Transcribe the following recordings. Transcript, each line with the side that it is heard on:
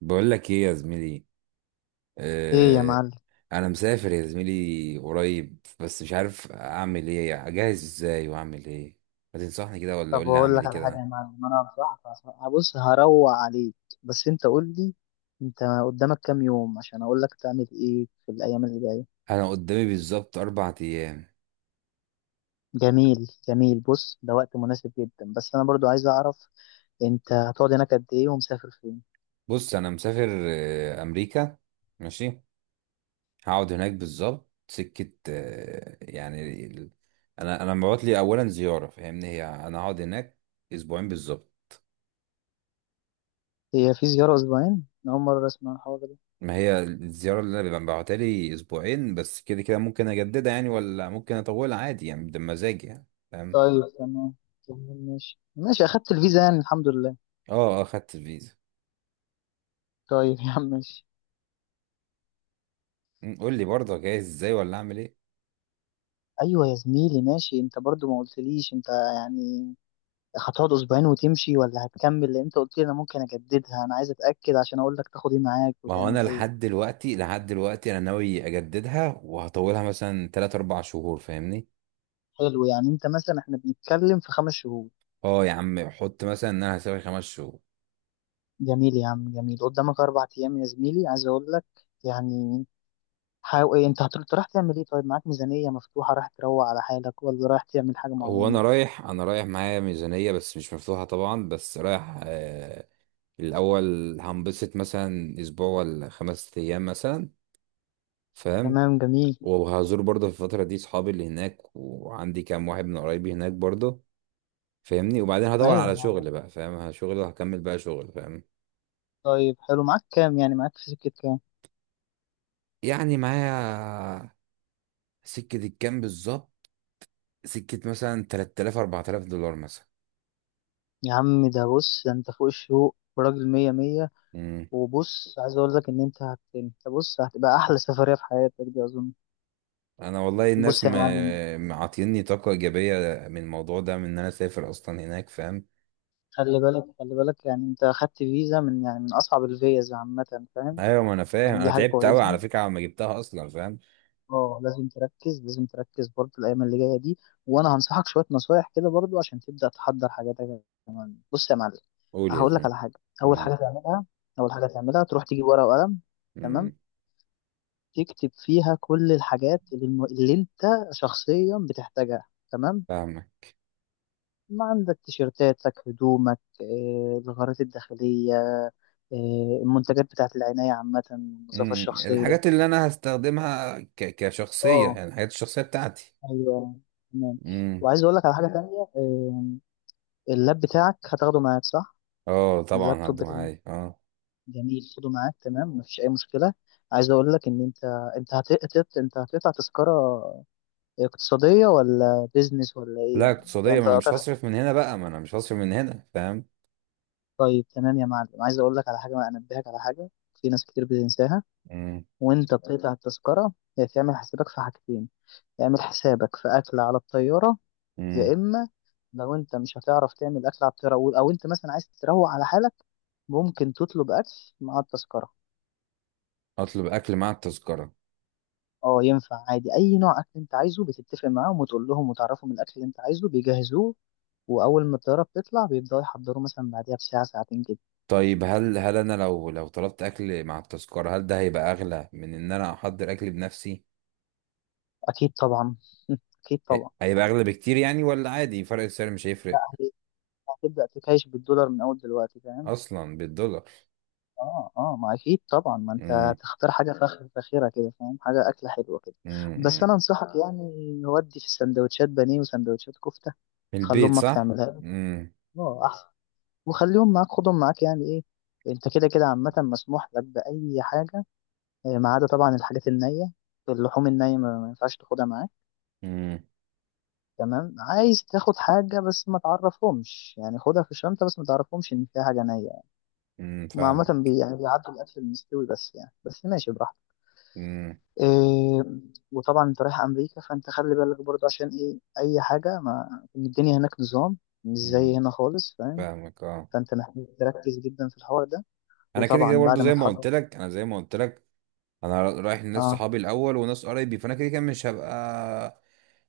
right: بقول لك ايه يا زميلي؟
left: ايه يا
right: آه.
left: معلم.
right: انا مسافر يا زميلي قريب، بس مش عارف اعمل ايه، اجهز ازاي واعمل ايه. ما تنصحني كده ولا قول
left: طب
right: لي
left: اقول
right: اعمل
left: لك
right: ايه
left: على حاجه
right: كده.
left: يا معلم، انا بص هروق عليك، بس انت قول لي. انت قدامك كام يوم عشان اقول لك تعمل ايه في الايام اللي جايه.
right: انا قدامي بالظبط 4 ايام.
left: جميل جميل، بص ده وقت مناسب جدا، بس انا برضو عايز اعرف انت هتقعد هناك قد ايه ومسافر فين.
right: بص انا مسافر امريكا. ماشي. هقعد هناك بالظبط سكة، انا مبعوت لي اولا زيارة، فاهمني؟ هي انا هقعد هناك اسبوعين بالظبط.
left: هي في زياره اسبوعين؟ أنا اول مره اسمع الحوار ده.
right: ما هي الزيارة اللي انا ببعتها لي اسبوعين بس، كده كده ممكن اجددها يعني، ولا ممكن اطولها عادي يعني، ده مزاجي يعني. فاهم.
left: طيب تمام. تمام، ماشي اخدت الفيزا، يعني الحمد لله.
right: اه، اه، خدت الفيزا.
left: طيب يا عم ماشي.
right: قول لي برضه جايز ازاي، ولا اعمل ايه.
left: ايوه يا زميلي ماشي، انت برضو ما قلتليش، انت يعني هتقعد اسبوعين وتمشي ولا هتكمل؟ لان انت قلت لي انا ممكن اجددها، انا عايز اتاكد عشان اقول لك تاخد ايه معاك
right: ما هو
left: وتعمل
right: انا
left: ايه.
right: لحد دلوقتي، لحد دلوقتي انا ناوي اجددها وهطولها مثلا 3 4 شهور، فاهمني.
left: حلو، يعني انت مثلا احنا بنتكلم في خمس شهور.
right: اه يا عم، حط مثلا ان انا هسافر 5 شهور.
left: جميل يا عم جميل، قدامك اربع ايام يا زميلي، عايز اقول لك يعني، حاول ايه، انت أنت رايح تعمل ايه؟ طيب معاك ميزانيه مفتوحه، رايح تروق على حالك ولا رايح تعمل حاجه
right: هو
left: معينه؟
right: انا رايح، انا رايح معايا ميزانية بس مش مفتوحة طبعا، بس رايح. الاول هنبسط مثلا اسبوع ولا 5 ايام مثلا، فاهم.
left: تمام جميل.
right: وهزور برضه في الفترة دي صحابي اللي هناك، وعندي كام واحد من قرايبي هناك برضه، فاهمني. وبعدين هدور
left: ايوه،
right: على شغل بقى، فاهم، شغل، وهكمل بقى شغل، فاهم.
left: طيب حلو، معاك كام، يعني معاك في سكه كام؟
right: يعني معايا، سكة الكام بالظبط؟ سكة مثلا 3000 4000 دولار مثلا.
left: يا عم، بص ده انت فوق الشوق وراجل مية مية.
right: مم.
left: وبص، عايز اقول لك ان انت انت بص هتبقى احلى سفريه في حياتك دي اظن.
right: انا والله الناس
left: بص يا معلم.
right: معطيني طاقة ايجابية من الموضوع ده، من ان انا اسافر اصلا هناك، فاهم.
left: خلي بالك، يعني انت اخدت فيزا من، يعني من اصعب الفيز عامه، فاهم؟
right: ايوه ما انا فاهم،
left: يعني دي
right: انا
left: حاجه
right: تعبت قوي
left: كويسه.
right: على فكرة على ما جبتها اصلا، فاهم.
left: اه لازم تركز، لازم تركز برضه الايام اللي جايه دي. وانا هنصحك شويه نصايح كده برضه عشان تبدا تحضر حاجاتك كمان. بص يا معلم،
right: قول يا
left: هقول لك
right: زميلي.
left: على حاجه. اول حاجه تعملها اول حاجه تعملها تروح تجيب ورقه وقلم. تمام،
right: امم.
left: تكتب فيها كل الحاجات اللي انت شخصيا بتحتاجها. تمام،
right: فاهمك.
left: ما عندك تيشيرتاتك، هدومك، الغارات الداخلية، المنتجات بتاعت العناية عامة، النظافة
right: مم.
left: الشخصية.
right: الحاجات اللي انا هستخدمها كشخصية،
left: اه
right: يعني الحاجات الشخصية بتاعتي.
left: ايوه تمام.
right: امم.
left: وعايز اقول لك على حاجة تانية، اللاب بتاعك هتاخده معاك صح؟
right: اه طبعا
left: اللابتوب
right: هاخده
left: بتاعك.
right: معايا، اه.
left: جميل، خده معاك تمام، مفيش أي مشكلة. عايز اقول لك ان انت، انت هتقطع تذكرة اقتصادية ولا بيزنس ولا ايه
right: لا،
left: يعني؟ يعني
right: اقتصادية، ما
left: انت
right: انا مش
left: قطعت؟
right: هصرف من هنا بقى، ما انا مش هصرف من هنا، فاهم.
left: طيب تمام يا معلم، عايز اقول لك على حاجة، انبهك على حاجة في ناس كتير بتنساها.
right: امم.
left: وانت بتقطع التذكرة، يا تعمل حسابك في حاجتين، تعمل حسابك في أكل على الطيارة،
right: امم.
left: يا إما لو انت مش هتعرف تعمل أكل على الطيارة، أو انت مثلا عايز تروق على حالك، ممكن تطلب أكل مع التذكرة.
right: اطلب اكل مع التذكرة.
left: اه ينفع عادي، أي نوع أكل انت عايزه بتتفق معاهم وتقول لهم وتعرفهم الأكل اللي انت عايزه بيجهزوه. وأول ما الطيارة بتطلع بيبدأوا يحضروا، مثلا بعديها بساعة ساعتين كده.
right: طيب هل، انا لو، طلبت اكل مع التذكرة، هل ده هيبقى اغلى من ان انا احضر اكل بنفسي؟
left: أكيد طبعا. أكيد طبعا.
right: هيبقى اغلى بكتير يعني، ولا عادي فرق السعر مش
left: لا
right: هيفرق؟
left: هي- هتبدأ تكايش بالدولار من أول دلوقتي، فاهم؟
right: اصلا بالدولار.
left: اه اه، ما اكيد طبعا، ما انت
right: امم.
left: تختار حاجه فاخره كده، فاهم؟ حاجه اكله حلوه كده.
right: امم.
left: بس
right: أمم.
left: انا انصحك يعني، ودي في السندوتشات بانيه وسندوتشات كفته،
right: من
left: خلي
right: البيت،
left: امك
right: صح.
left: تعملها لك.
right: امم.
left: اه احسن. وخليهم معاك، خدهم معاك، يعني ايه، انت كده كده عامه مسموح لك باي حاجه، ما عدا طبعا الحاجات النيه. اللحوم النيه ما ينفعش تاخدها معاك.
right: امم.
left: تمام، عايز تاخد حاجه بس ما تعرفهمش، يعني خدها في الشنطه بس ما تعرفهمش ان فيها حاجه نيه يعني.
right: أمم،
left: عامه
right: فاهمك.
left: بي يعني بيعدوا الاكل المستوي بس، يعني بس ماشي براحتك.
right: امم.
left: إيه، وطبعا انت رايح امريكا، فانت خلي بالك برضه عشان ايه، اي حاجه، ما الدنيا هناك نظام مش زي
right: أمم.
left: هنا خالص، فاهم؟
right: فاهمك، اه.
left: فانت محتاج تركز جدا في الحوار ده.
right: انا كده كده
left: وطبعا
right: برضو
left: بعد ما
right: زي ما قلت
left: تحضر،
right: لك، انا زي ما قلت لك انا رايح لناس
left: اه
right: صحابي الاول وناس قرايبي، فانا كده كده مش هبقى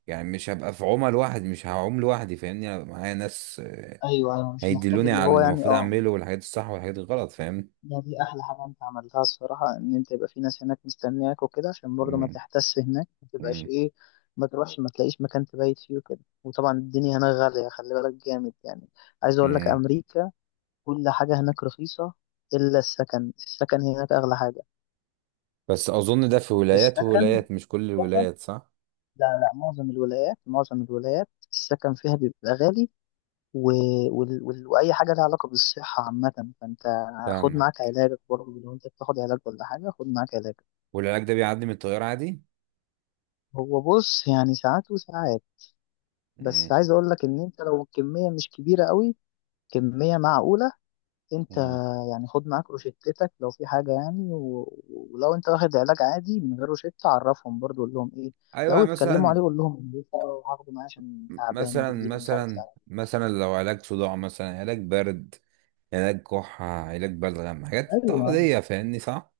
right: يعني، مش هبقى في عمى لوحدي، مش هعوم لوحدي، فاهمني. انا هبقى معايا ناس،
left: ايوه ايوه، مش محتاج
right: هيدلوني
left: اللي
right: على
left: هو
right: اللي
left: يعني
right: المفروض
left: اه.
right: اعمله والحاجات الصح والحاجات الغلط، فاهمني.
left: ده دي احلى حاجه انت عملتها الصراحه، ان انت يبقى في ناس هناك مستنياك وكده، عشان برضه ما
right: امم.
left: تحتس هناك، ما تبقاش
right: امم.
left: ايه، ما تروحش ما تلاقيش مكان تبيت فيه وكده. وطبعا الدنيا هناك غاليه، خلي بالك جامد يعني. عايز اقول لك
right: أمم.
left: امريكا كل حاجة هناك رخيصة، إلا السكن، السكن هناك أغلى حاجة.
right: بس اظن ده في ولايات
left: السكن
right: وولايات، مش كل
left: السكن،
right: الولايات، صح.
left: لا معظم الولايات، معظم الولايات السكن فيها بيبقى غالي. و... وأي حاجة لها علاقة بالصحة عامة، فأنت خد معاك
right: فاهمك.
left: علاجك برضه، لو أنت بتاخد علاج ولا حاجة، خد معاك علاجك.
right: والعلاج ده بيعدي من التيار عادي؟
left: هو بص يعني ساعات وساعات، بس
right: امم.
left: عايز أقول لك إن أنت لو الكمية مش كبيرة قوي، كمية معقولة، انت
right: أمم.
left: يعني خد معاك روشتتك لو في حاجة، ولو انت واخد علاج عادي من غير روشتة، عرفهم برضو، قول لهم ايه
right: ايوه
left: لو اتكلموا
right: مثلا،
left: عليه، قول لهم إن ده هاخده معايا عشان تعبان وبيجيلي مش عارف، تعبان.
right: لو علاج صداع، مثلا علاج برد، علاج كحة، علاج بلغم، حاجات
left: ايوه اه
right: عادية فاهمني، صح؟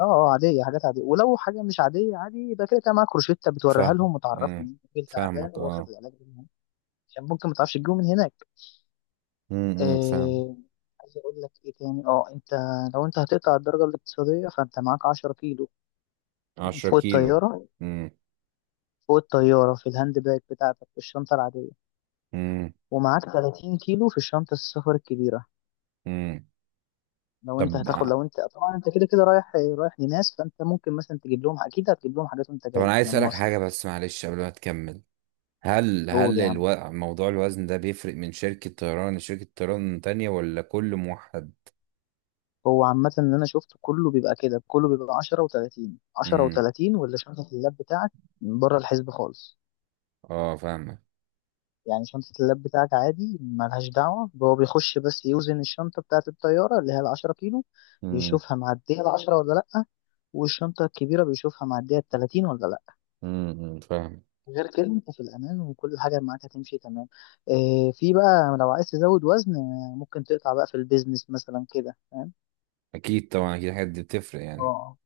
left: اه، عادية حاجات عادية، ولو حاجة مش عادية عادي يبقى كده كده معاك روشتة بتوريها
right: فاهم.
left: لهم وتعرفهم
right: أمم،
left: ان انت راجل تعبان
right: فاهمك
left: واخد
right: اه.
left: العلاج ده من هنا. عشان ممكن ما تعرفش تجيبه من هناك.
right: امم. فاهم.
left: آه، عايز اقول لك ايه تاني، اه انت لو انت هتقطع الدرجة الاقتصادية فانت معاك 10 كيلو
right: عشرة
left: فوق
right: كيلو
left: الطيارة،
right: امم.
left: فوق الطيارة في الهاند باج بتاعتك، في الشنطة العادية.
right: امم.
left: ومعاك 30 كيلو في الشنطة السفر الكبيرة.
right: امم.
left: لو انت
right: طب
left: هتاخد، لو انت طبعا انت كده كده رايح لناس، فانت ممكن مثلا تجيب لهم، اكيد هتجيب لهم حاجات وانت
right: طب أنا
left: جاي
right: عايز
left: من
right: أسألك
left: مصر.
right: حاجة بس، معلش قبل ما تكمل، هل،
left: قول يعني.
right: موضوع الوزن ده بيفرق من شركة طيران لشركة طيران تانية، ولا كل موحد؟
left: هو عامة اللي انا شفته كله بيبقى كده، كله بيبقى 10 و30، 10
right: امم.
left: و30، واللي شنطة اللاب بتاعك بره الحسب خالص.
right: اه فاهمك.
left: يعني شنطة اللاب بتاعك عادي ملهاش دعوة، هو بيخش بس يوزن الشنطة بتاعة الطيارة اللي هي العشرة كيلو،
right: امم.
left: بيشوفها معدية العشرة ولا لأ، والشنطة الكبيرة بيشوفها معدية التلاتين ولا لأ.
right: امم. أمم، فاهم.
left: غير كده أنت في الأمان، وكل حاجة معاك هتمشي تمام. إيه، في بقى لو عايز تزود وزن، ممكن تقطع بقى في البيزنس مثلا كده، فاهم؟
right: أكيد طبعا، أكيد الحاجات دي بتفرق يعني.
left: اه،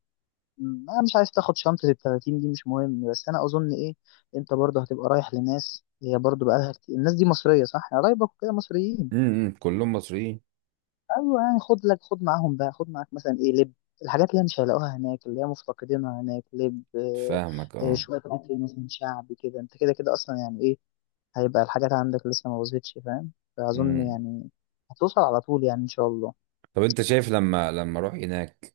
left: أنا مش عايز تاخد شنطة التلاتين دي مش مهم، بس أنا أظن إيه، أنت برضه هتبقى رايح لناس، هي برضه بقالها كتير الناس دي مصرية صح؟ يعني قرايبك وكده مصريين.
right: امم. كلهم مصريين.
left: ايوه يعني، خد لك، خد معاهم بقى، خد معاك مثلا ايه، لب، الحاجات اللي هي مش هيلاقوها هناك، اللي هي مفتقدينها هناك، لب،
right: فاهمك اه.
left: شويه حاجات، إيه مثلا شعبي كده، انت كده كده اصلا يعني ايه، هيبقى الحاجات عندك لسه ما بظبطش فاهم، فاظن
right: امم.
left: يعني هتوصل على طول يعني ان شاء الله.
right: طب انت شايف، لما اروح هناك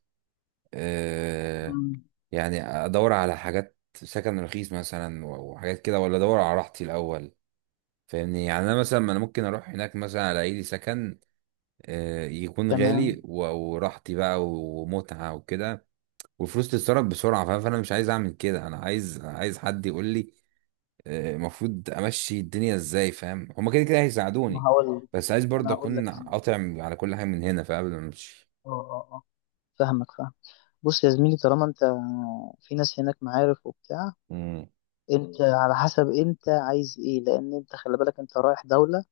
right: آه
left: مم.
right: يعني، ادور على حاجات سكن رخيص مثلا، وحاجات كده، ولا ادور على راحتي الاول؟ فاهمني، يعني انا مثلا، ما انا ممكن اروح هناك مثلا الاقي لي سكن، يكون
left: تمام.
right: غالي، وراحتي بقى ومتعة وكده، والفلوس تتصرف بسرعة، فاهم. فانا مش عايز اعمل كده، انا عايز حد يقول لي، المفروض امشي الدنيا ازاي، فاهم. هما كده كده
left: ما
right: هيساعدوني،
left: هقول،
right: بس عايز برضه
left: انا هقول لك
right: اكون
left: هنا.
right: قاطع على كل حاجه من هنا، فقبل ما امشي.
left: اه اه اه، فاهمك فاهم. بص يا زميلي، طالما انت في ناس هناك معارف وبتاع،
right: امم.
left: انت على حسب انت عايز ايه، لان انت خلي بالك انت رايح دولة،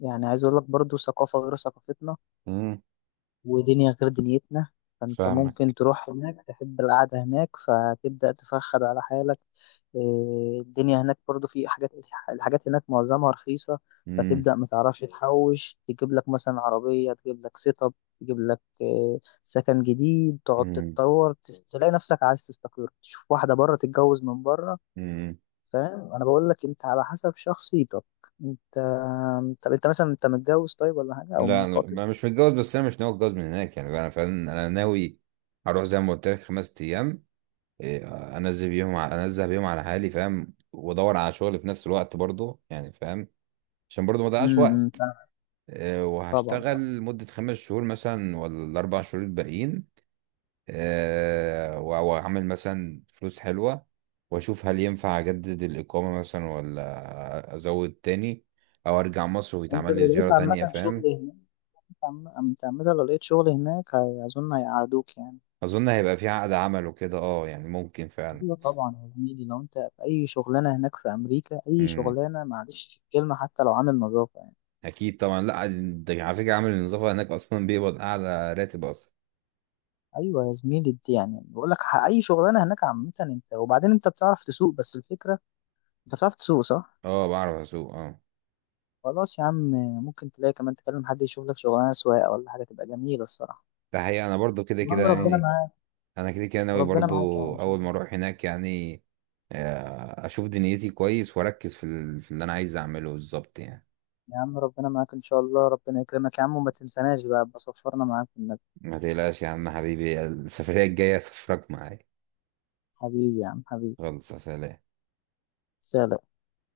left: يعني عايز اقول لك برضو ثقافة غير ثقافتنا،
right: امم.
left: ودنيا غير دنيتنا. فانت ممكن
right: فاهمك.
left: تروح هناك تحب القعدة هناك، فتبدأ تفخد على حالك. إيه، الدنيا هناك برضو في حاجات، الحاجات هناك معظمها رخيصة،
right: امم.
left: فتبدأ متعرفش تحوش، تجيب لك مثلا عربية، تجيب لك سيت اب، تجيب لك إيه، سكن جديد، تقعد
right: امم.
left: تتطور، تلاقي نفسك عايز تستقر، تشوف واحدة بره، تتجوز من بره.
right: امم.
left: فاهم، انا بقول لك انت على حسب شخصيتك، انت. طب انت مثلا انت متجوز طيب ولا حاجه، او
right: لا انا،
left: مخاطب؟
right: مش متجوز، بس انا مش ناوي اتجوز من هناك يعني بقى، انا فعلا انا ناوي هروح زي ما قلت لك 5 ايام. إيه، انزل بيهم على حالي، فاهم، وادور على شغل في نفس الوقت برضه، يعني فاهم، عشان برضه ما اضيعش
left: امم،
right: وقت. إيه،
left: طبعا آه.
right: وهشتغل مدة 5 شهور مثلا، ولا ال4 شهور الباقيين. واعمل مثلا فلوس حلوة، واشوف هل ينفع اجدد الاقامة مثلا، ولا ازود تاني، او ارجع مصر
left: انت
right: ويتعمل لي
left: لو
right: زيارة
left: لقيت عامه
right: تانية،
left: شغل
right: فاهم.
left: هناك، انت انت عامه لو لقيت شغل هناك، اظن هيقعدوك يعني.
right: اظن هيبقى في عقد عمل وكده، اه يعني ممكن فعلا.
left: ايوه طبعا يا زميلي، لو انت في اي شغلانه هناك في امريكا، اي
right: امم.
left: شغلانه، معلش في الكلمه، حتى لو عامل نظافه يعني.
right: اكيد طبعا. لا ده على فكرة عامل النظافة هناك اصلا بيقبض اعلى راتب اصلا.
left: ايوه يا زميلي، دي يعني بقول لك، اي شغلانه هناك عامه، انت وبعدين انت بتعرف تسوق، بس الفكره انت بتعرف تسوق صح؟
right: اه بعرف اسوق، اه.
left: خلاص يا عم، ممكن تلاقي كمان تكلم حد يشوف لك شغلانه سواقه ولا حاجه تبقى جميله الصراحه.
right: ده حقيقة انا برضو كده
left: يا
right: كده
left: عم ربنا
right: يعني،
left: معاك.
right: انا كده كده ناوي
left: وربنا
right: برضو.
left: معاك يا عم
right: اول ما
left: شادي.
right: اروح هناك يعني، اشوف دنيتي كويس، واركز في في اللي انا عايز اعمله بالظبط يعني.
left: يا عم ربنا معاك ان شاء الله، ربنا يكرمك يا عم، وما تنساناش بقى، بصفرنا معاك في النبي.
right: ما تقلقش يا عم حبيبي، السفرية الجاية سفرك معايا.
left: حبيبي يا عم حبيبي.
right: خلص يا سلام.
left: سلام.